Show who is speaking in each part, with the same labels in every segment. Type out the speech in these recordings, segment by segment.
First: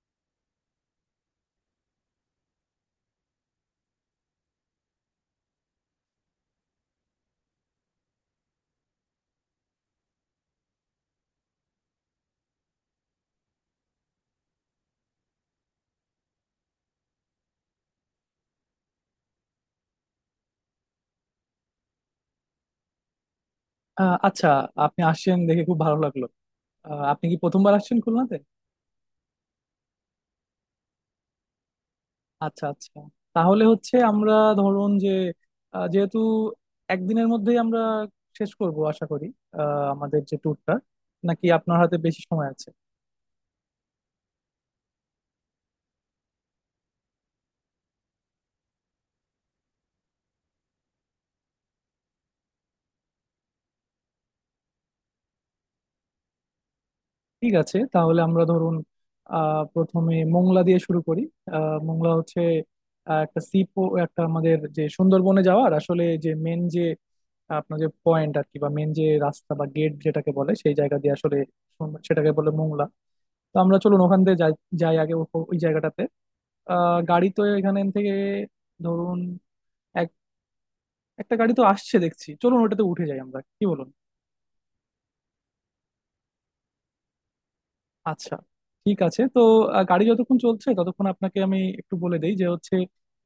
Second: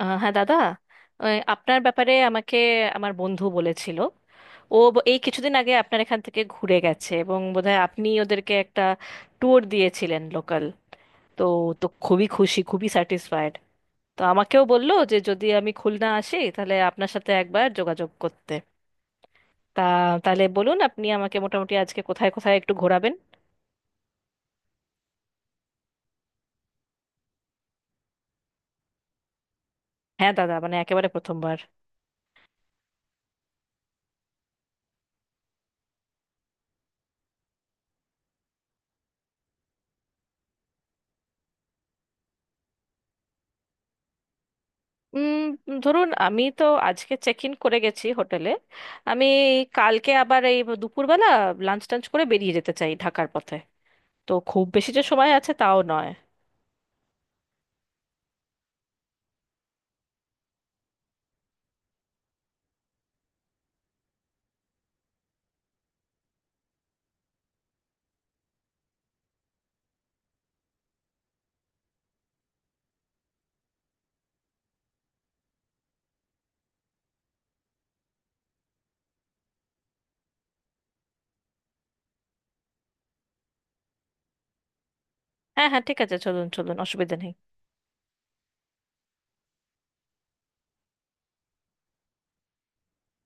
Speaker 1: হ্যাঁ দাদা। ওই আপনার ব্যাপারে আমাকে আমার বন্ধু বলেছিল ও এই কিছুদিন আগে আপনার এখান থেকে ঘুরে গেছে, এবং বোধহয় আপনি ওদেরকে একটা ট্যুর দিয়েছিলেন লোকাল। তো তো খুবই খুশি, খুবই স্যাটিসফাইড। তো আমাকেও বললো যে যদি আমি খুলনা আসি তাহলে আপনার সাথে একবার যোগাযোগ করতে। তা তাহলে বলুন আপনি আমাকে মোটামুটি আজকে কোথায় কোথায় একটু ঘোরাবেন।
Speaker 2: আচ্ছা, আপনি আসছেন দেখে খুব ভালো লাগলো। আপনি কি প্রথমবার আসছেন খুলনাতে?
Speaker 1: হ্যাঁ দাদা, মানে একেবারে প্রথমবার।
Speaker 2: আচ্ছা আচ্ছা। তাহলে হচ্ছে আমরা ধরুন যে যেহেতু একদিনের মধ্যেই আমরা শেষ করব আশা করি আমাদের যে ট্যুরটা, নাকি আপনার হাতে বেশি সময় আছে?
Speaker 1: উম, ধরুন আমি তো আজকে চেক ইন করে গেছি হোটেলে। আমি কালকে আবার এই দুপুরবেলা লাঞ্চ টাঞ্চ করে বেরিয়ে যেতে চাই ঢাকার পথে। তো খুব বেশি যে সময় আছে তাও নয়।
Speaker 2: ঠিক আছে, তাহলে আমরা ধরুন প্রথমে মোংলা দিয়ে শুরু করি। মোংলা হচ্ছে আহ, একটা সি একটা আমাদের যে সুন্দরবনে যাওয়ার আসলে যে মেন যে আপনার যে পয়েন্ট আর কি, বা মেন যে রাস্তা বা গেট যেটাকে বলে সেই জায়গা দিয়ে আসলে সেটাকে বলে মোংলা। তো আমরা চলুন ওখান দিয়ে যাই, যাই আগে ওই জায়গাটাতে। গাড়ি তো এখান থেকে ধরুন এক একটা গাড়ি তো আসছে দেখছি, চলুন ওটাতে উঠে যাই, আমরা কি বলুন।
Speaker 1: হ্যাঁ হ্যাঁ, ঠিক আছে, চলুন চলুন, অসুবিধা নেই।
Speaker 2: আচ্ছা, ঠিক আছে তো। গাড়ি যতক্ষণ চলছে ততক্ষণ আপনাকে আমি একটু বলে দেই যে হচ্ছে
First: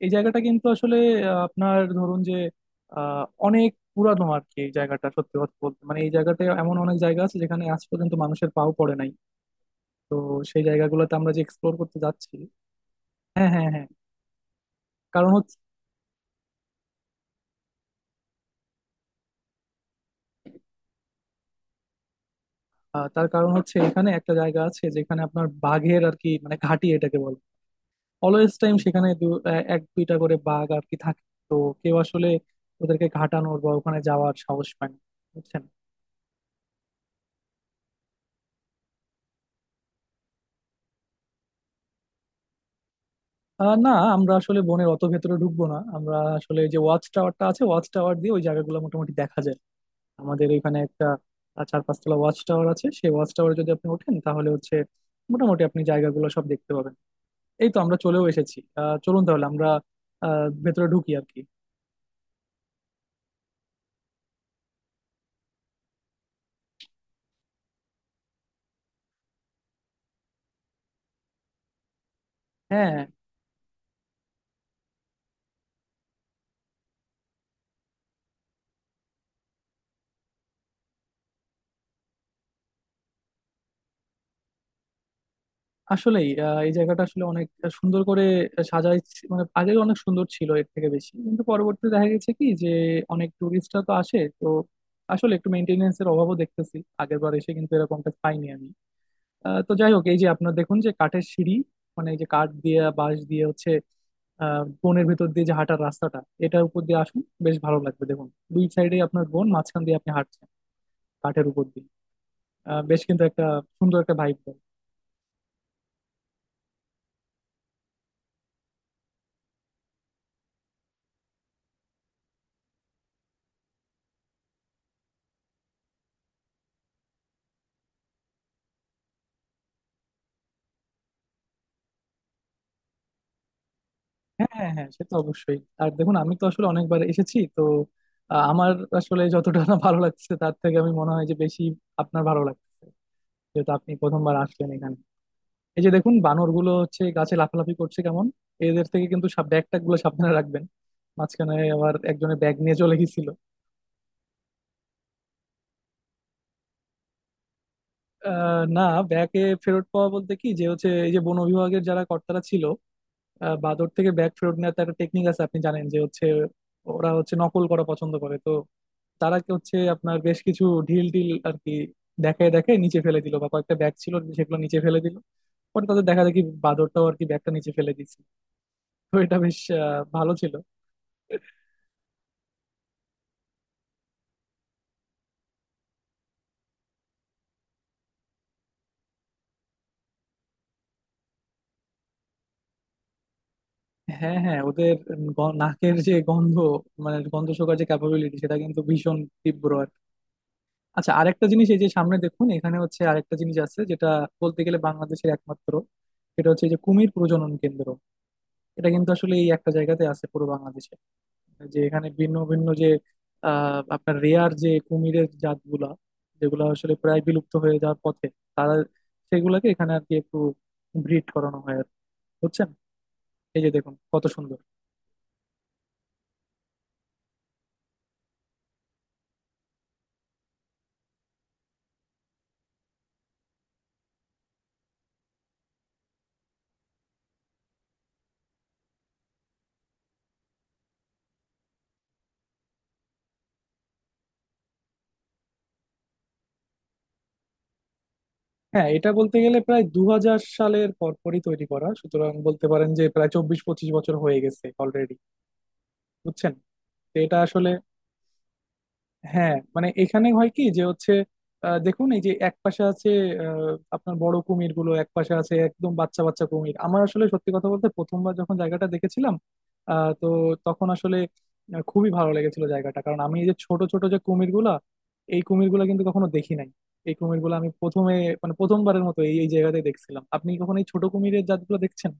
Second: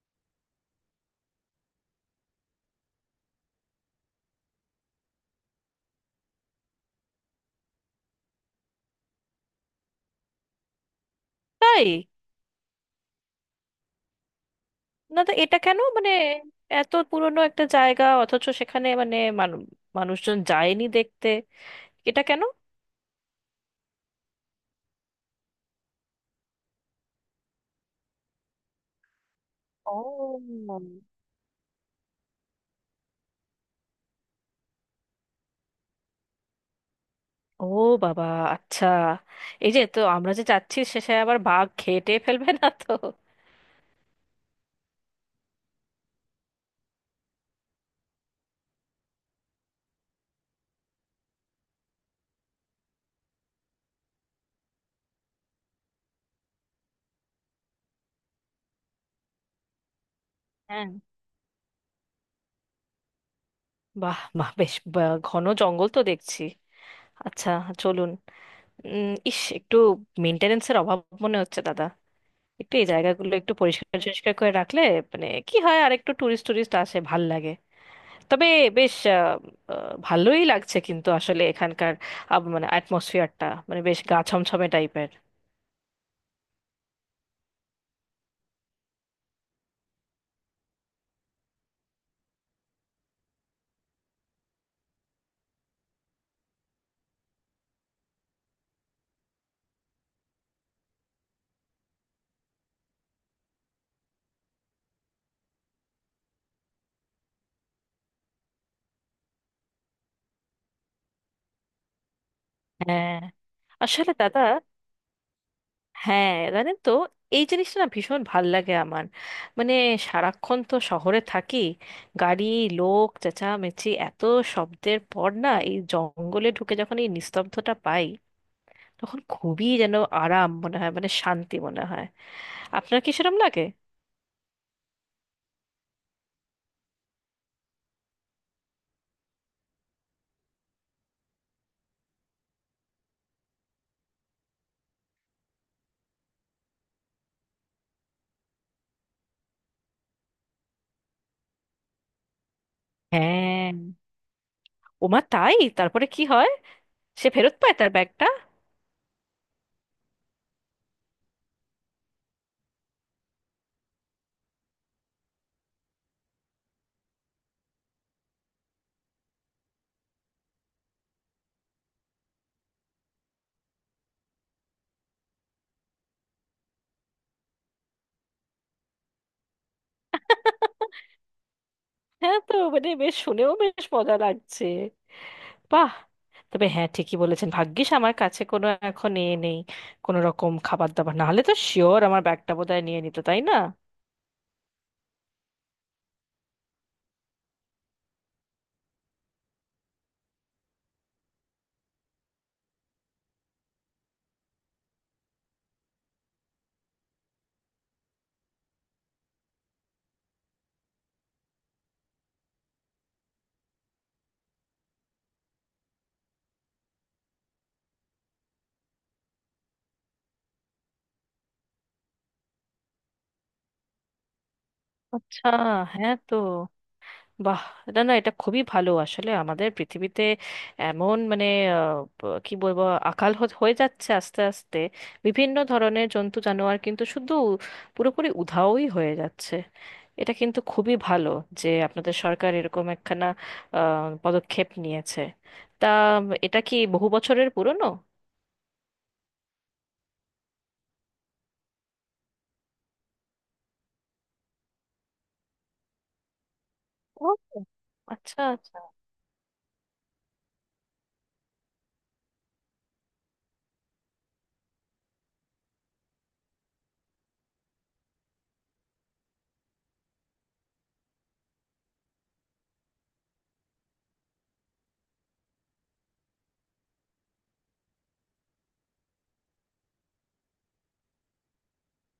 Speaker 2: এই জায়গাটা কিন্তু আসলে আপনার ধরুন যে অনেক পুরানো আর কি। এই জায়গাটা সত্যি কথা বলতে মানে এই জায়গাটা এমন অনেক জায়গা আছে যেখানে আজ পর্যন্ত মানুষের পাও পড়ে নাই। তো সেই জায়গাগুলোতে আমরা যে এক্সপ্লোর
Speaker 1: তাই
Speaker 2: করতে যাচ্ছি। হ্যাঁ হ্যাঁ হ্যাঁ।
Speaker 1: না?
Speaker 2: কারণ
Speaker 1: তো
Speaker 2: হচ্ছে
Speaker 1: এটা কেন, মানে এত পুরনো একটা জায়গা অথচ সেখানে মানে মানুষজন যায়নি দেখতে। এটা কেন?
Speaker 2: তার কারণ হচ্ছে এখানে একটা জায়গা আছে যেখানে আপনার বাঘের আর কি মানে ঘাঁটি এটাকে বলে। অলওয়েজ টাইম সেখানে এক দুইটা করে
Speaker 1: ও!
Speaker 2: বাঘ আর কি থাকে। তো কেউ আসলে ওদেরকে ঘাটানোর বা ওখানে যাওয়ার সাহস পায় না, বুঝছেন।
Speaker 1: ও বাবা! আচ্ছা। এই যে তো আমরা যে যাচ্ছি, শেষে আবার বাঘ খেয়ে টেয়ে ফেলবে না তো?
Speaker 2: না, আমরা আসলে বনের অত ভেতরে ঢুকবো না, আমরা আসলে যে ওয়াচ টাওয়ারটা আছে ওয়াচ টাওয়ার দিয়ে ওই জায়গাগুলো মোটামুটি দেখা যায়। আমাদের এখানে একটা 4-5 তলা ওয়াচ টাওয়ার আছে, সেই ওয়াচ টাওয়ারে যদি আপনি ওঠেন তাহলে হচ্ছে মোটামুটি আপনি জায়গাগুলো সব দেখতে পাবেন। এই তো আমরা চলেও এসেছি, চলুন তাহলে আমরা ভেতরে ঢুকি আর কি।
Speaker 1: বাহ বাহ! বেশ ঘন জঙ্গল তো দেখছি। আচ্ছা, চলুন। ইস, একটু মেনটেনেন্সের অভাব মনে হচ্ছে দাদা। একটু এই
Speaker 2: হ্যাঁ।
Speaker 1: জায়গাগুলো একটু পরিষ্কার পরিষ্কার করে রাখলে মানে কি হয়, আর একটু টুরিস্ট টুরিস্ট আসে, ভাল লাগে। তবে বেশ, আহ, আহ, ভালোই লাগছে কিন্তু আসলে এখানকার মানে অ্যাটমসফিয়ারটা মানে বেশ গা ছমছমে টাইপের।
Speaker 2: আসলেই এই জায়গাটা আসলে অনেক সুন্দর করে সাজাই, মানে আগে অনেক সুন্দর ছিল এর থেকে বেশি, কিন্তু পরবর্তীতে দেখা গেছে কি যে অনেক টুরিস্টরা তো আসে তো, আসলে একটু মেনটেনেন্স এর অভাবও দেখতেছি, আগের বার এসে কিন্তু এরকমটা পাইনি আমি। তো যাই হোক, এই যে আপনার দেখুন যে কাঠের সিঁড়ি, মানে এই যে কাঠ দিয়ে বাঁশ দিয়ে হচ্ছে বনের ভেতর দিয়ে যে হাঁটার রাস্তাটা, এটার উপর দিয়ে আসুন, বেশ ভালো লাগবে, দেখুন দুই সাইডে আপনার বন, মাঝখান দিয়ে আপনি হাঁটছেন কাঠের উপর দিয়ে। বেশ
Speaker 1: হ্যাঁ।
Speaker 2: কিন্তু একটা সুন্দর
Speaker 1: আসলে
Speaker 2: একটা ভাইব।
Speaker 1: দাদা, হ্যাঁ জানেন তো, এই জিনিসটা না ভীষণ ভাল লাগে আমার। মানে সারাক্ষণ তো শহরে থাকি, গাড়ি, লোক, চেঁচামেচি, এত শব্দের পর না এই জঙ্গলে ঢুকে যখন এই নিস্তব্ধতা পাই, তখন খুবই যেন আরাম মনে হয়, মানে শান্তি মনে হয়। আপনার কি সেরকম লাগে?
Speaker 2: হ্যাঁ হ্যাঁ হ্যাঁ সে তো অবশ্যই। আর দেখুন আমি তো আসলে অনেকবার এসেছি তো, আমার আসলে যতটা না ভালো লাগছে তার থেকে আমি মনে হয় যে বেশি আপনার ভালো লাগছে, যেহেতু আপনি প্রথমবার আসলেন এখানে। এই যে দেখুন বানরগুলো হচ্ছে গাছে লাফালাফি করছে কেমন, এদের থেকে কিন্তু সব ব্যাগ ট্যাগ গুলো সাবধানে রাখবেন, মাঝখানে আবার একজনের ব্যাগ নিয়ে চলে গেছিল।
Speaker 1: হ্যাঁ। ওমা, তাই? তারপরে কি হয়? সে ফেরত পায় তার ব্যাগটা?
Speaker 2: না, ব্যাগে ফেরত পাওয়া বলতে কি যে হচ্ছে এই যে বন বিভাগের যারা কর্তারা ছিল বাঁদর থেকে ব্যাগ ফেরত নেওয়ার তো একটা টেকনিক আছে, আপনি জানেন যে হচ্ছে ওরা হচ্ছে নকল করা পছন্দ করে তো, তারা কি হচ্ছে আপনার বেশ কিছু ঢিল টিল আর কি দেখায়, দেখে নিচে ফেলে দিল বা কয়েকটা ব্যাগ ছিল সেগুলো নিচে ফেলে দিল, পরে তাদের দেখা দেখি বাঁদরটাও আর কি ব্যাগটা নিচে ফেলে দিচ্ছে। তো এটা বেশ ভালো ছিল।
Speaker 1: হ্যাঁ, তো মানে বেশ শুনেও বেশ মজা লাগছে। বাহ। তবে হ্যাঁ, ঠিকই বলেছেন, ভাগ্যিস আমার কাছে কোনো এখন এ নেই, কোনো রকম খাবার দাবার, না হলে তো শিওর আমার ব্যাগটা বোধহয় নিয়ে নিত, তাই না?
Speaker 2: হ্যাঁ হ্যাঁ, ওদের নাকের যে গন্ধ, মানে গন্ধ শোকার যে ক্যাপাবিলিটি সেটা কিন্তু ভীষণ তীব্র আর কি। আচ্ছা, আরেকটা জিনিস, এই যে সামনে দেখুন এখানে হচ্ছে আরেকটা জিনিস আছে যেটা বলতে গেলে বাংলাদেশের একমাত্র, সেটা হচ্ছে এই যে কুমির প্রজনন কেন্দ্র। এটা কিন্তু আসলে এই একটা জায়গাতে আছে পুরো বাংলাদেশে, যে এখানে ভিন্ন ভিন্ন যে আপনার রেয়ার যে কুমিরের জাতগুলা, যেগুলো আসলে প্রায় বিলুপ্ত হয়ে যাওয়ার পথে, তারা সেগুলাকে এখানে আর কি একটু ব্রিড করানো হয় আর কি। বুঝছেন, এই যে দেখুন কত সুন্দর।
Speaker 1: আচ্ছা। হ্যাঁ, তো বাহ। না না, এটা খুবই ভালো, আসলে আমাদের পৃথিবীতে এমন মানে কি বলবো, আকাল হয়ে যাচ্ছে আস্তে আস্তে। বিভিন্ন ধরনের জন্তু জানোয়ার কিন্তু শুধু পুরোপুরি উধাওই হয়ে যাচ্ছে। এটা কিন্তু খুবই ভালো যে আপনাদের সরকার এরকম একখানা পদক্ষেপ নিয়েছে। তা এটা কি বহু বছরের পুরনো?
Speaker 2: হ্যাঁ, এটা বলতে গেলে প্রায় 2000 সালের পরপরই তৈরি করা, সুতরাং বলতে পারেন যে প্রায় 24-25 বছর হয়ে গেছে অলরেডি, বুঝছেন। তো
Speaker 1: ও,
Speaker 2: এটা আসলে
Speaker 1: আচ্ছা আচ্ছা।
Speaker 2: হ্যাঁ মানে এখানে হয় কি যে হচ্ছে দেখুন এই যে এক পাশে আছে আহ, আপনার বড় কুমির গুলো এক পাশে আছে, একদম বাচ্চা বাচ্চা কুমির। আমার আসলে সত্যি কথা বলতে প্রথমবার যখন জায়গাটা দেখেছিলাম আহ, তো তখন আসলে খুবই ভালো লেগেছিল জায়গাটা, কারণ আমি এই যে ছোট ছোট যে কুমির গুলা, এই কুমির গুলা কিন্তু কখনো দেখি নাই, এই কুমির গুলো আমি প্রথমে মানে প্রথমবারের মতো এই এই জায়গাতে দেখছিলাম। আপনি কখনো এই ছোট কুমিরের জাতগুলো দেখছেন?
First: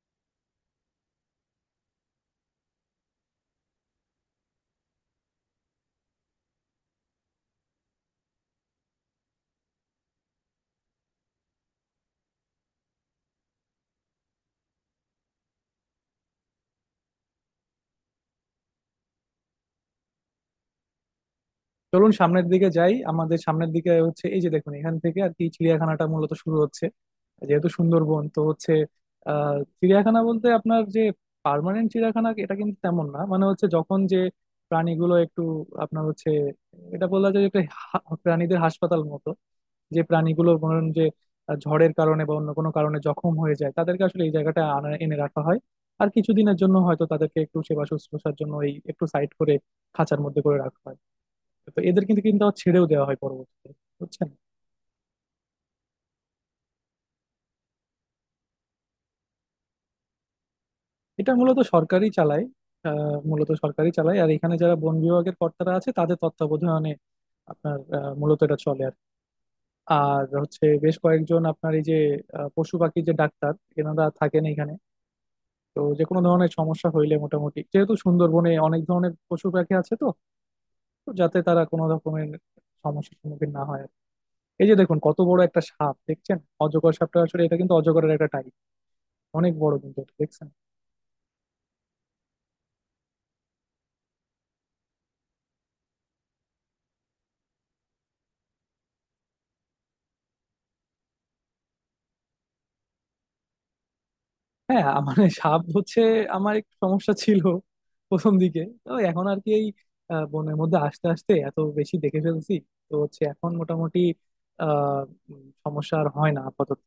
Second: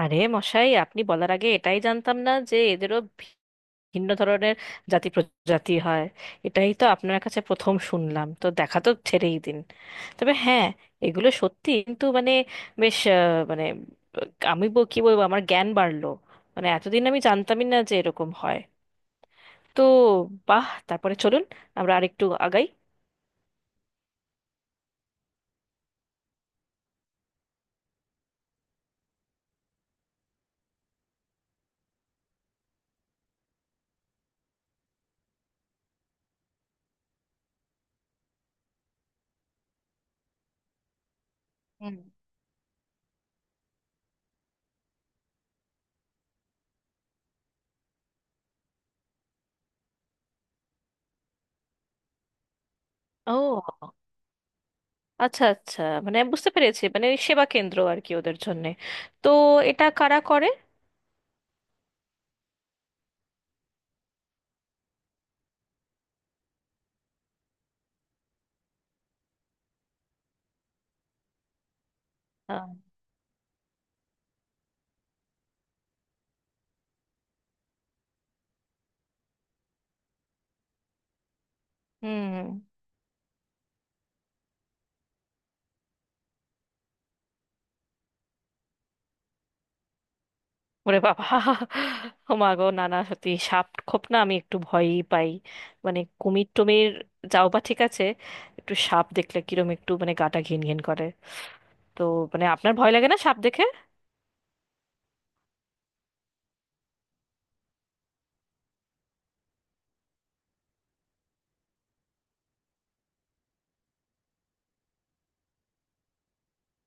Speaker 1: আরে মশাই, আপনি বলার আগে এটাই জানতাম না যে এদেরও ভিন্ন ধরনের জাতি প্রজাতি হয়। এটাই তো আপনার কাছে প্রথম শুনলাম, তো দেখা তো ছেড়েই দিন। তবে হ্যাঁ, এগুলো সত্যি কিন্তু মানে বেশ মানে আহ, আমি কি বলবো, আমার জ্ঞান বাড়লো। মানে এতদিন আমি জানতামই না যে এরকম হয়। তো বাহ, তারপরে চলুন আমরা
Speaker 2: চলুন
Speaker 1: আরেকটু
Speaker 2: সামনের
Speaker 1: আগাই।
Speaker 2: দিকে যাই, আমাদের সামনের দিকে হচ্ছে এই যে দেখুন এখান থেকে আর কি চিড়িয়াখানাটা মূলত শুরু হচ্ছে। যেহেতু সুন্দরবন তো হচ্ছে চিড়িয়াখানা বলতে আপনার যে পার্মানেন্ট চিড়িয়াখানা এটা কিন্তু তেমন না, মানে হচ্ছে যখন যে প্রাণীগুলো একটু আপনার হচ্ছে এটা বলা যায় যে একটা প্রাণীদের হাসপাতাল মতো, যে প্রাণীগুলো ধরুন যে ঝড়ের
Speaker 1: হুম।
Speaker 2: কারণে বা অন্য কোনো কারণে জখম হয়ে যায়, তাদেরকে আসলে এই জায়গাটা আনা এনে রাখা হয়, আর কিছুদিনের জন্য হয়তো তাদেরকে একটু সেবা শুশ্রূষার জন্য এই একটু সাইড করে খাঁচার মধ্যে করে রাখা হয়। তো এদের কিন্তু কিন্তু আবার ছেড়েও দেওয়া হয় পরবর্তীতে,
Speaker 1: ও,
Speaker 2: বুঝছেন।
Speaker 1: আচ্ছা আচ্ছা, মানে বুঝতে পেরেছি, মানে ওই সেবা কেন্দ্র আর কি ওদের জন্যে। তো এটা কারা করে?
Speaker 2: এটা মূলত সরকারই চালায়, মূলত সরকারই চালায়, আর এখানে যারা বন বিভাগের কর্তারা আছে তাদের তত্ত্বাবধানে আপনার মূলত এটা চলে আর কি। আর হচ্ছে বেশ কয়েকজন আপনার এই যে
Speaker 1: আহ,
Speaker 2: পশু পাখির যে ডাক্তার, এনারা থাকেন এখানে। তো যে কোনো ধরনের সমস্যা হইলে মোটামুটি, যেহেতু সুন্দরবনে অনেক ধরনের পশু পাখি আছে তো, তো যাতে তারা কোনো রকমের
Speaker 1: হুম।
Speaker 2: সমস্যার সম্মুখীন না হয় আর কি। এই যে দেখুন কত বড় একটা সাপ, দেখছেন অজগর সাপটা? আসলে এটা কিন্তু অজগরের একটা টাইপ, অনেক বড় কিন্তু এটা, দেখছেন।
Speaker 1: ওরে বাবা! ও মা গো, না না সত্যি, সাপ খোপ না আমি একটু ভয়ই পাই। মানে কুমির টুমির যাও বা ঠিক আছে, একটু সাপ দেখলে কিরম একটু মানে গাটা ঘিনঘিন করে। তো মানে আপনার ভয় লাগে না সাপ দেখে?
Speaker 2: হ্যাঁ মানে সাপ হচ্ছে আমার একটু সমস্যা ছিল প্রথম দিকে তো, এখন আর কি এই বনের মধ্যে আস্তে আস্তে এত বেশি দেখে ফেলছি তো হচ্ছে এখন মোটামুটি আহ সমস্যা আর হয় না আপাতত।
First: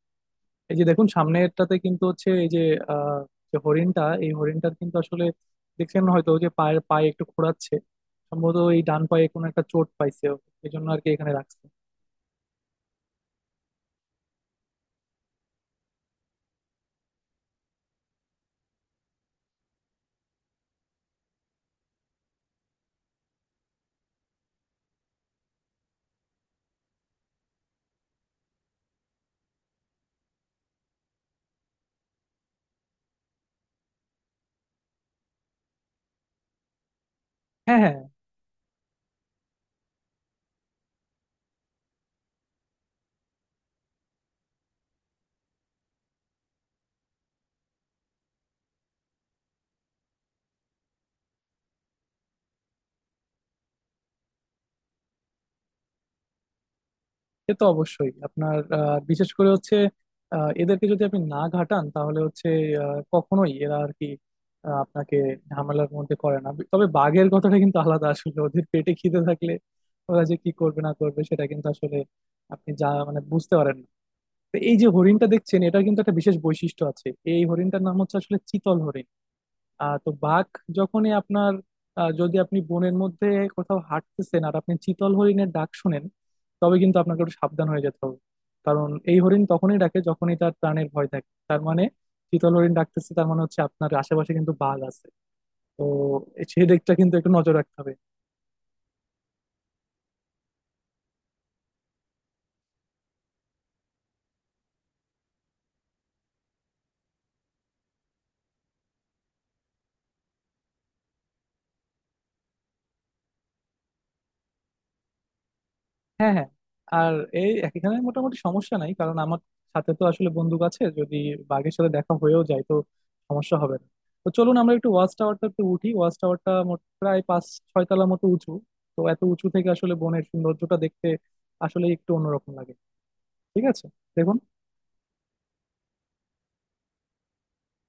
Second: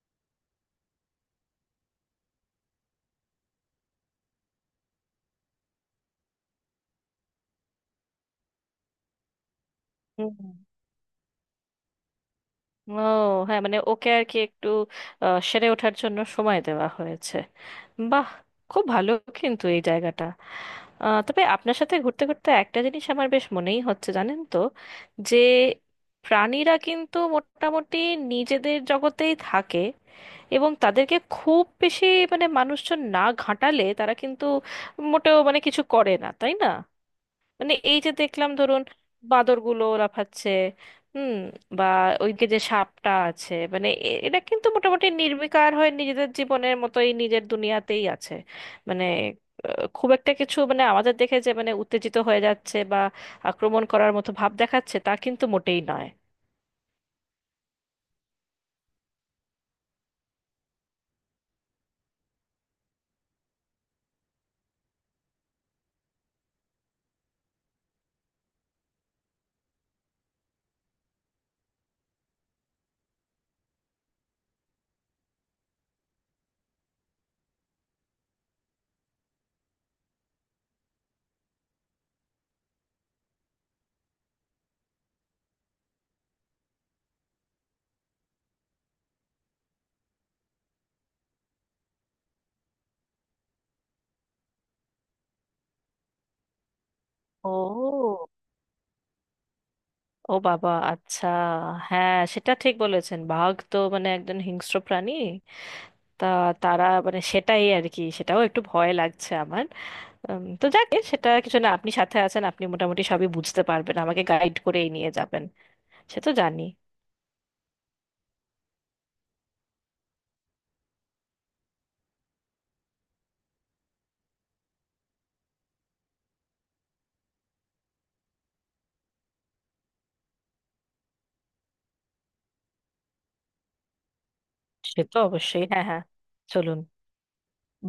Speaker 2: এই যে দেখুন সামনেরটাতে কিন্তু হচ্ছে এই যে আহ যে হরিণটা, এই হরিণটার কিন্তু আসলে দেখছেন হয়তো যে পায়ে একটু খোঁড়াচ্ছে, সম্ভবত এই ডান পায়ে কোনো একটা চোট পাইছে ও। এই জন্য আর কি এখানে রাখছে।
Speaker 1: ও হ্যাঁ, মানে ওকে আর কি একটু সেরে ওঠার জন্য সময় দেওয়া হয়েছে। বাহ, খুব ভালো। কিন্তু এই জায়গাটা তবে আপনার সাথে ঘুরতে ঘুরতে একটা জিনিস আমার বেশ মনেই হচ্ছে, জানেন তো, যে প্রাণীরা কিন্তু মোটামুটি নিজেদের জগতেই থাকে, এবং তাদেরকে খুব বেশি, মানে মানুষজন না ঘাঁটালে তারা কিন্তু মোটেও মানে কিছু করে না, তাই না? মানে
Speaker 2: হ্যাঁ হ্যাঁ
Speaker 1: এই যে দেখলাম, ধরুন বাঁদরগুলো লাফাচ্ছে, হুম, বা ওইদিকে যে সাপটা আছে, মানে এরা কিন্তু মোটামুটি নির্বিকার হয়ে নিজেদের জীবনের মতোই নিজের দুনিয়াতেই আছে। মানে খুব একটা কিছু মানে আমাদের দেখে যে মানে উত্তেজিত হয়ে যাচ্ছে বা আক্রমণ করার মতো ভাব দেখাচ্ছে, তা কিন্তু মোটেই নয়।
Speaker 2: সে তো অবশ্যই। আপনার বিশেষ করে হচ্ছে এদেরকে যদি আপনি না ঘাটান তাহলে হচ্ছে কখনোই এরা আর কি আপনাকে ঝামেলার মধ্যে করে না, তবে বাঘের কথাটা কিন্তু আলাদা, আসলে ওদের পেটে খিদে থাকলে ওরা যে কি করবে না করবে সেটা কিন্তু আসলে আপনি যা মানে বুঝতে পারেন না। তো এই যে হরিণটা দেখছেন, এটার কিন্তু একটা বিশেষ বৈশিষ্ট্য আছে, এই হরিণটার নাম হচ্ছে আসলে চিতল হরিণ। তো বাঘ যখনই আপনার যদি আপনি বনের মধ্যে কোথাও হাঁটতেছেন আর আপনি চিতল হরিণের ডাক শুনেন, তবে কিন্তু আপনাকে একটু সাবধান হয়ে যেতে হবে, কারণ এই হরিণ তখনই ডাকে যখনই তার প্রাণের ভয় থাকে। তার মানে চিতল হরিণ ডাকতেছে তার মানে হচ্ছে আপনার আশেপাশে কিন্তু বাঘ আছে, তো সেই দিকটা কিন্তু একটু
Speaker 1: ও!
Speaker 2: নজর রাখতে হবে।
Speaker 1: ও বাবা! আচ্ছা। হ্যাঁ, সেটা ঠিক বলেছেন, বাঘ তো মানে একজন হিংস্র প্রাণী। তা তারা মানে সেটাই আর কি, সেটাও একটু ভয় লাগছে আমার। তো যাক, এ সেটা কিছু না, আপনি সাথে আছেন, আপনি মোটামুটি সবই বুঝতে পারবেন, আমাকে গাইড করেই নিয়ে যাবেন। সে তো
Speaker 2: হ্যাঁ হ্যাঁ।
Speaker 1: জানি।
Speaker 2: আর এই এখানে মোটামুটি সমস্যা নাই, কারণ আমার সাথে তো আসলে বন্দুক আছে, যদি বাঘের সাথে দেখা হয়েও যায় তো সমস্যা হবে না। তো চলুন আমরা একটু ওয়াচ টাওয়ারটা একটু উঠি, ওয়াচ টাওয়ারটা মোট প্রায় 5-6 তলা মতো উঁচু। তো এত উঁচু থেকে আসলে বনের সৌন্দর্যটা দেখতে আসলে একটু অন্যরকম লাগে, ঠিক আছে? দেখুন।
Speaker 1: সে তো অবশ্যই, হ্যাঁ হ্যাঁ, চলুন।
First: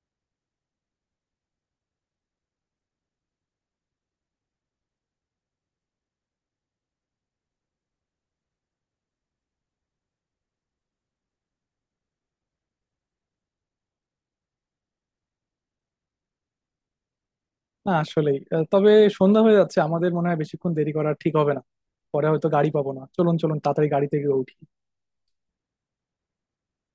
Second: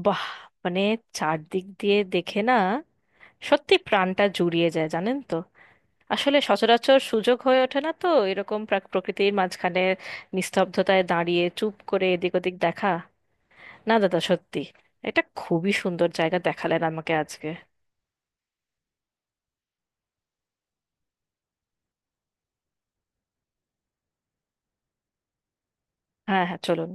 Speaker 1: বাহ, মানে চারদিক দিয়ে দেখে না, সত্যি প্রাণটা জুড়িয়ে যায়, জানেন তো। আসলে সচরাচর সুযোগ হয়ে ওঠে না তো এরকম প্রকৃতির মাঝখানে নিস্তব্ধতায় দাঁড়িয়ে চুপ করে এদিক ওদিক দেখা। না দাদা, সত্যি এটা খুবই সুন্দর জায়গা দেখালেন আমাকে আজকে।
Speaker 2: না আসলেই তবে সন্ধ্যা হয়ে যাচ্ছে, আমাদের মনে হয় বেশিক্ষণ দেরি করা ঠিক হবে না, পরে হয়তো গাড়ি পাবো না, চলুন চলুন তাড়াতাড়ি গাড়িতে গিয়ে উঠি।
Speaker 1: হ্যাঁ হ্যাঁ, চলুন।